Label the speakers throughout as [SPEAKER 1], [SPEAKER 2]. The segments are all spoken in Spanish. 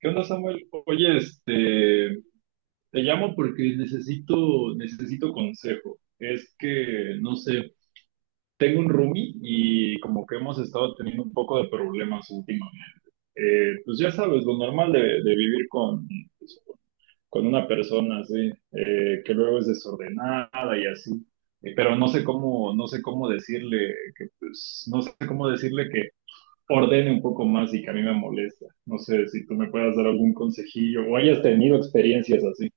[SPEAKER 1] ¿Qué onda, Samuel? Oye, te llamo porque necesito consejo. Es que, no sé, tengo un roomie y como que hemos estado teniendo un poco de problemas últimamente. Pues ya sabes, lo normal de vivir con, pues, con una persona así, que luego es desordenada y así. Pero no sé cómo, no sé cómo decirle que, pues, no sé cómo decirle ordene un poco más y que a mí me molesta. No sé si tú me puedas dar algún consejillo o hayas tenido experiencias así.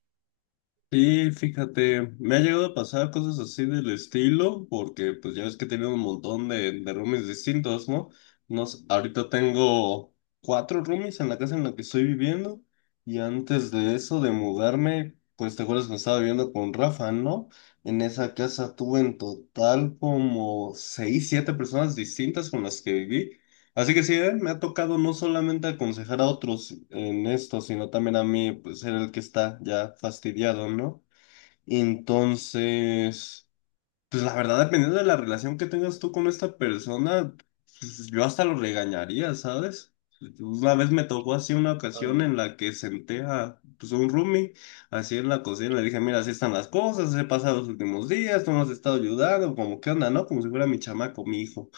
[SPEAKER 2] Sí, fíjate, me ha llegado a pasar cosas así del estilo, porque pues ya ves que he tenido un montón de roomies distintos, ¿no? Nos, ahorita tengo cuatro roomies en la casa en la que estoy viviendo, y antes de eso, de mudarme, pues te acuerdas que estaba viviendo con Rafa, ¿no? En esa casa tuve en total como seis, siete personas distintas con las que viví. Así que sí, me ha tocado no solamente aconsejar a otros en esto, sino también a mí, pues ser el que está ya fastidiado, ¿no? Entonces, pues la verdad, dependiendo de la relación que tengas tú con esta persona, pues yo hasta lo regañaría, ¿sabes? Una vez me tocó así una ocasión en
[SPEAKER 1] Ah,
[SPEAKER 2] la que senté a pues, un roomie así en la cocina, le dije, mira, así están las cosas, he pasado los últimos días, tú no has estado ayudando, como qué onda, ¿no? Como si fuera mi chamaco, mi hijo.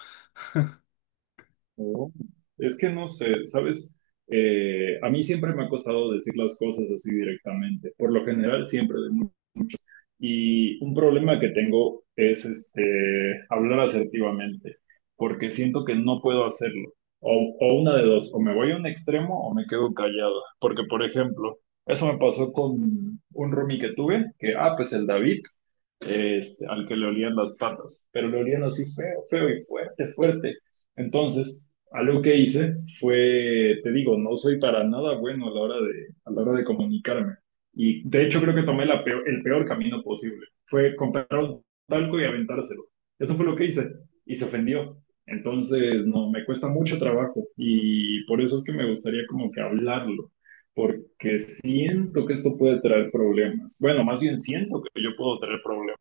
[SPEAKER 1] no. Es que no sé, ¿sabes? A mí siempre me ha costado decir las cosas así directamente. Por lo general, siempre de Y un problema que tengo es este, hablar asertivamente, porque siento que no puedo hacerlo. O una de dos, o me voy a un extremo o me quedo callado. Porque, por ejemplo, eso me pasó con un roomie que tuve, pues el David, al que le olían las patas, pero le olían así feo, feo y fuerte, fuerte. Entonces, algo que hice fue, te digo, no soy para nada bueno a la hora de, a la hora de comunicarme. Y de hecho creo que tomé el peor camino posible. Fue comprar un talco y aventárselo. Eso fue lo que hice. Y se ofendió. Entonces, no, me cuesta mucho trabajo. Y por eso es que me gustaría como que hablarlo. Porque siento que esto puede traer problemas. Bueno, más bien siento que yo puedo traer problemas.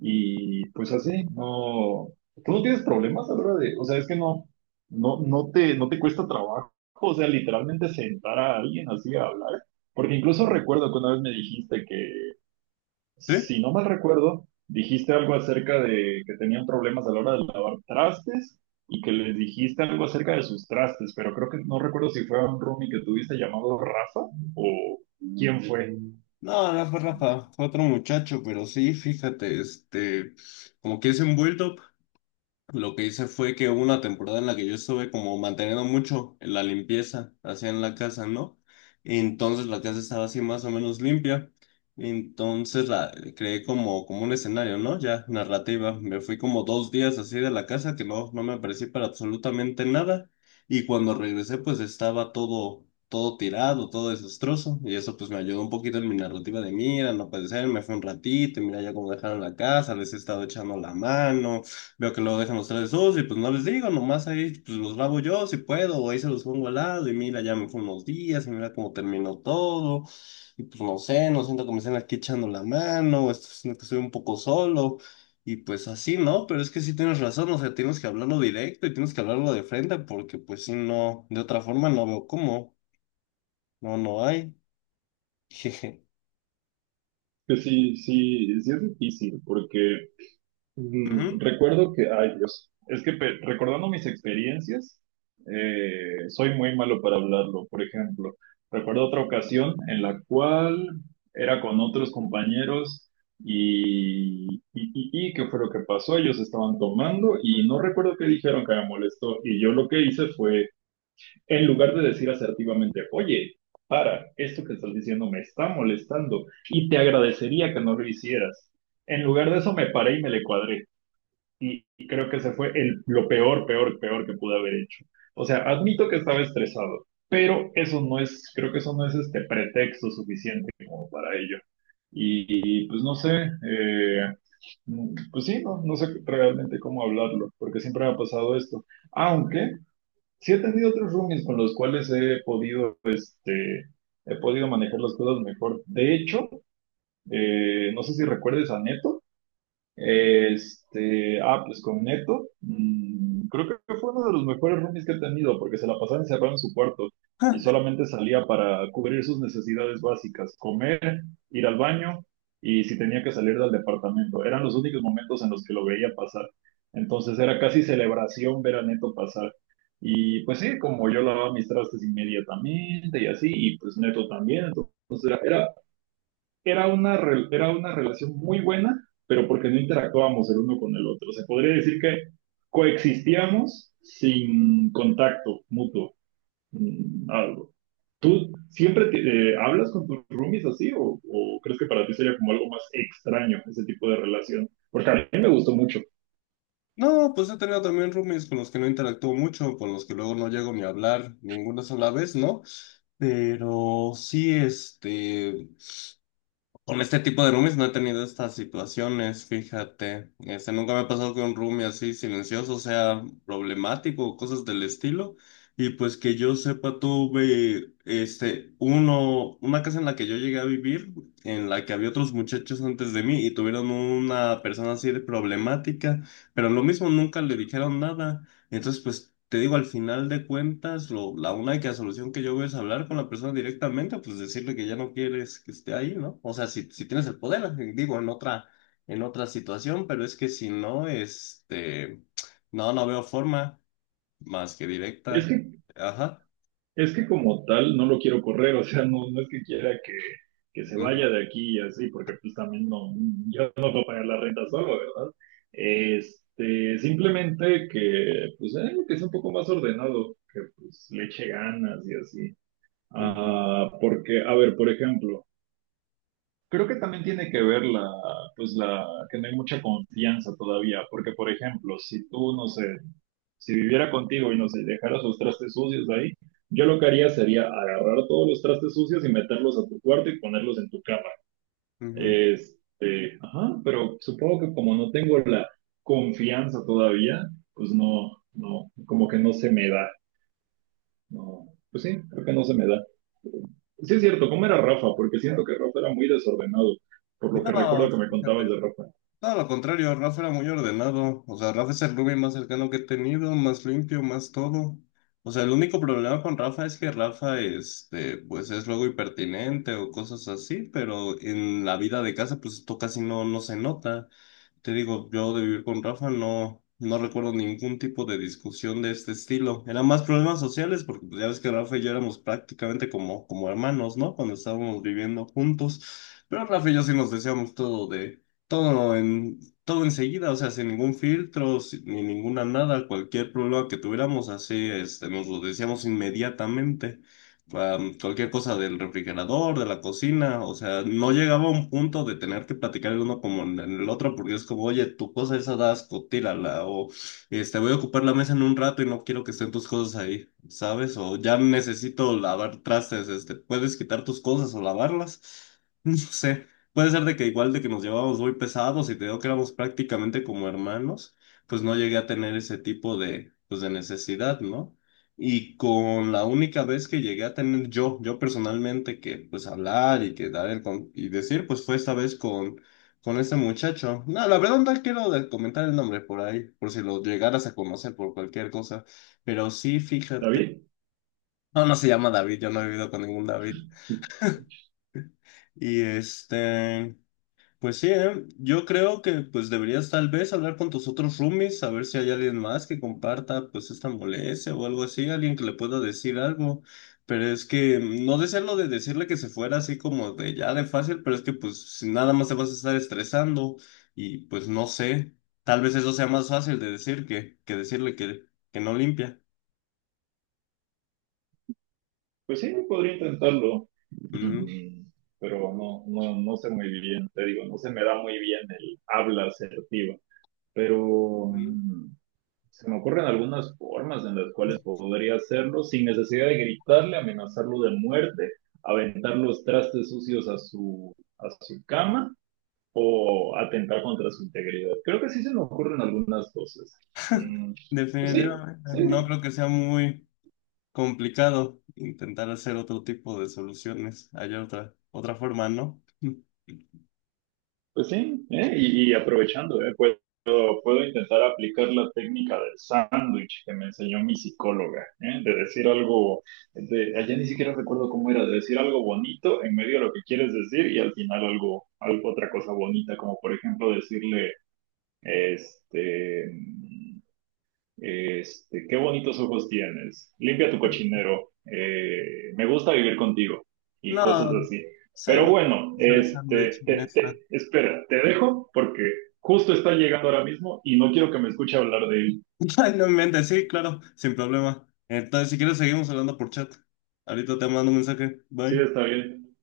[SPEAKER 1] Y pues así, no. ¿Tú no tienes problemas a la hora de- O sea, es que no, no te, no te cuesta trabajo. O sea, literalmente sentar a alguien así a hablar. Porque incluso recuerdo que una vez me dijiste que,
[SPEAKER 2] ¿Sí?
[SPEAKER 1] si no mal recuerdo, dijiste algo acerca de que tenían problemas a la hora de lavar trastes y que les dijiste algo acerca de sus trastes, pero creo que no recuerdo si fue a un roomie que tuviste llamado Rafa o quién fue.
[SPEAKER 2] No, no fue Rafa, fue otro muchacho, pero sí, fíjate, como que es envuelto. Lo que hice fue que hubo una temporada en la que yo estuve como manteniendo mucho la limpieza, así en la casa, ¿no? Entonces la casa estaba así más o menos limpia. Entonces la creé como, como un escenario, ¿no? Ya narrativa. Me fui como dos días así de la casa que no, no me aparecí para absolutamente nada. Y cuando regresé, pues estaba todo, todo tirado, todo desastroso. Y eso pues me ayudó un poquito en mi narrativa de mira, no puede ser, me fui un ratito, y mira ya cómo dejaron la casa, les he estado echando la mano. Veo que luego dejan los tres sucios y pues no les digo, nomás ahí pues los lavo yo si puedo, o ahí se los pongo al lado y mira, ya me fue unos días y mira cómo terminó todo. Y pues no sé, no siento que me estén aquí echando la mano, o esto- siento que estoy un poco solo. Y pues así, ¿no? Pero es que sí tienes razón, o sea, tienes que hablarlo directo y tienes que hablarlo de frente porque pues si no, de otra forma no veo cómo. No, no hay. Jeje.
[SPEAKER 1] Que sí, sí, sí es difícil, porque
[SPEAKER 2] Ujú.
[SPEAKER 1] mm, recuerdo que, ay Dios, recordando mis experiencias, soy muy malo para hablarlo. Por ejemplo, recuerdo otra ocasión en la cual era con otros compañeros y ¿qué fue lo que pasó? Ellos estaban tomando y no recuerdo qué dijeron que me molestó. Y yo lo que hice fue, en lugar de decir asertivamente, oye, para, esto que estás diciendo me está molestando y te agradecería que no lo hicieras. En lugar de eso me paré y me le cuadré y creo que lo peor, peor, peor que pude haber hecho. O sea, admito que estaba estresado, pero eso no es, creo que eso no es este pretexto suficiente como para ello. Pues no sé, pues sí, no, no sé realmente cómo hablarlo, porque siempre me ha pasado esto. Aunque sí he tenido otros roomies con los cuales he podido, he podido manejar las cosas mejor. De hecho, no sé si recuerdes a Neto. Pues con Neto, mm, creo que fue uno de los mejores roomies que he tenido, porque se la pasaba encerrado en su cuarto y solamente salía para cubrir sus necesidades básicas, comer, ir al baño y si tenía que salir del departamento. Eran los únicos momentos en los que lo veía pasar. Entonces era casi celebración ver a Neto pasar. Y pues sí, como yo lavaba mis trastes inmediatamente y así, y pues Neto también, entonces era era una relación muy buena, pero porque no interactuábamos el uno con el otro. Se podría decir que coexistíamos sin contacto mutuo, mm, algo. ¿Hablas con tus roomies así o crees que para ti sería como algo más extraño ese tipo de relación? Porque a mí me gustó mucho.
[SPEAKER 2] No, pues he tenido también roomies con los que no interactúo mucho, con los que luego no llego ni a hablar ninguna sola vez, ¿no? Pero sí, este, con este tipo de roomies no he tenido estas situaciones, fíjate. Este, nunca me ha pasado que un roomie así silencioso sea problemático o cosas del estilo. Y pues que yo sepa, tuve, este, uno, una casa en la que yo llegué a vivir, en la que había otros muchachos antes de mí y tuvieron una persona así de problemática, pero lo mismo nunca le dijeron nada. Entonces, pues te digo, al final de cuentas, lo, la única solución que yo veo es hablar con la persona directamente, pues decirle que ya no quieres que esté ahí, ¿no? O sea, si, si tienes el poder, digo, en otra situación, pero es que si no, no, no veo forma más que
[SPEAKER 1] Es
[SPEAKER 2] directa.
[SPEAKER 1] que
[SPEAKER 2] Ajá.
[SPEAKER 1] Es que como tal no lo quiero correr, o sea, no, no es que quiera que se
[SPEAKER 2] Ujú,
[SPEAKER 1] vaya de aquí y así, porque pues también no, yo no puedo pagar la renta solo, ¿verdad? Este, simplemente que, pues, que es un poco más ordenado, que pues le eche ganas y así.
[SPEAKER 2] ujú,
[SPEAKER 1] Ah, porque, a ver, por ejemplo, creo que también tiene que ver pues la, que no hay mucha confianza todavía, porque por ejemplo, si tú, no sé, si viviera contigo y no sé, dejaras los trastes sucios ahí, yo lo que haría sería agarrar todos los trastes sucios y meterlos a tu cuarto y ponerlos en tu cama.
[SPEAKER 2] ujú.
[SPEAKER 1] Este, ajá, pero supongo que como no tengo la confianza todavía, pues no, no, como que no se me da. No, pues sí, creo que no se me da. Sí es cierto, ¿cómo era Rafa? Porque siento que Rafa era muy desordenado, por lo que
[SPEAKER 2] No,
[SPEAKER 1] recuerdo que me contabas
[SPEAKER 2] fíjate.
[SPEAKER 1] de Rafa.
[SPEAKER 2] Todo lo contrario, Rafa era muy ordenado. O sea, Rafa es el roomie más cercano que he tenido, más limpio, más todo. O sea, el único problema con Rafa es que Rafa, este, pues es luego impertinente o cosas así, pero en la vida de casa, pues esto casi no, no se nota. Te digo, yo de vivir con Rafa no, no recuerdo ningún tipo de discusión de este estilo. Eran más problemas sociales, porque pues, ya ves que Rafa y yo éramos prácticamente como, como hermanos, ¿no? Cuando estábamos viviendo juntos. Pero Rafa y yo sí nos decíamos todo de todo en, todo enseguida, o sea, sin ningún filtro, sin- ni ninguna nada, cualquier problema que tuviéramos, así, este, nos lo decíamos inmediatamente. Am, cualquier cosa del refrigerador, de la cocina, o sea, no llegaba a un punto de tener que platicar el uno como en el otro, porque es como, oye, tu cosa esa da asco, tírala, o este, voy a ocupar la mesa en un rato y no quiero que estén tus cosas ahí, ¿sabes? O ya necesito lavar trastes, este, ¿puedes quitar tus cosas o lavarlas? No sé. Puede ser de que igual de que nos llevábamos muy pesados y te digo que éramos prácticamente como hermanos, pues no llegué a tener ese tipo de, pues de necesidad, ¿no? Y con la única vez que llegué a tener yo personalmente, que pues hablar y que dar el con- y decir, pues fue esta vez con ese muchacho. No, la verdad no quiero de- comentar el nombre por ahí, por si lo llegaras a conocer por cualquier cosa, pero sí, fíjate.
[SPEAKER 1] ¿David?
[SPEAKER 2] No, no se llama David, yo no he vivido con ningún David. Y este... Pues sí, ¿eh? Yo creo que pues deberías tal vez hablar con tus otros roomies, a ver si hay alguien más que comparta pues esta molestia o algo así, alguien que le pueda decir algo. Pero es que mm, no desearlo de decirle que se fuera así como de ya de fácil, pero es que pues si nada más te vas a estar estresando y pues no sé, tal vez eso sea más fácil de decir que decirle que no limpia.
[SPEAKER 1] Pues sí, podría intentarlo,
[SPEAKER 2] Ujú.
[SPEAKER 1] mm, pero no, no, no sé muy bien, te digo, no se me da muy bien el habla asertiva, pero
[SPEAKER 2] Ujú.
[SPEAKER 1] mm, se me ocurren algunas formas en las cuales podría hacerlo sin necesidad de gritarle, amenazarlo de muerte, aventar los trastes sucios a a su cama o atentar contra su integridad. Creo que sí se me ocurren algunas cosas. Mm, pues sí,
[SPEAKER 2] Definitivamente,
[SPEAKER 1] sí,
[SPEAKER 2] no creo que sea muy... complicado intentar hacer otro tipo de soluciones. Hay otra, otra forma, ¿no?
[SPEAKER 1] pues sí, ¿eh? Y aprovechando, ¿eh? Puedo, puedo intentar aplicar la técnica del sándwich que me enseñó mi psicóloga, ¿eh? De decir algo, de, allá ni siquiera recuerdo cómo era, de decir algo bonito en medio de lo que quieres decir y al final algo, algo otra cosa bonita, como por ejemplo decirle, este... Este, qué bonitos ojos tienes. Limpia tu cochinero. Eh, me gusta vivir contigo. Y
[SPEAKER 2] No,
[SPEAKER 1] cosas así.
[SPEAKER 2] sí,
[SPEAKER 1] Pero
[SPEAKER 2] no,
[SPEAKER 1] bueno,
[SPEAKER 2] se les han hecho en esta.
[SPEAKER 1] espera, te dejo porque justo está llegando ahora mismo y no quiero que me escuche hablar de él.
[SPEAKER 2] Ay, no inventes, sí, claro, sin problema. Entonces, si quieres, seguimos hablando por chat. Ahorita te mando un mensaje.
[SPEAKER 1] Sí,
[SPEAKER 2] Bye.
[SPEAKER 1] está bien.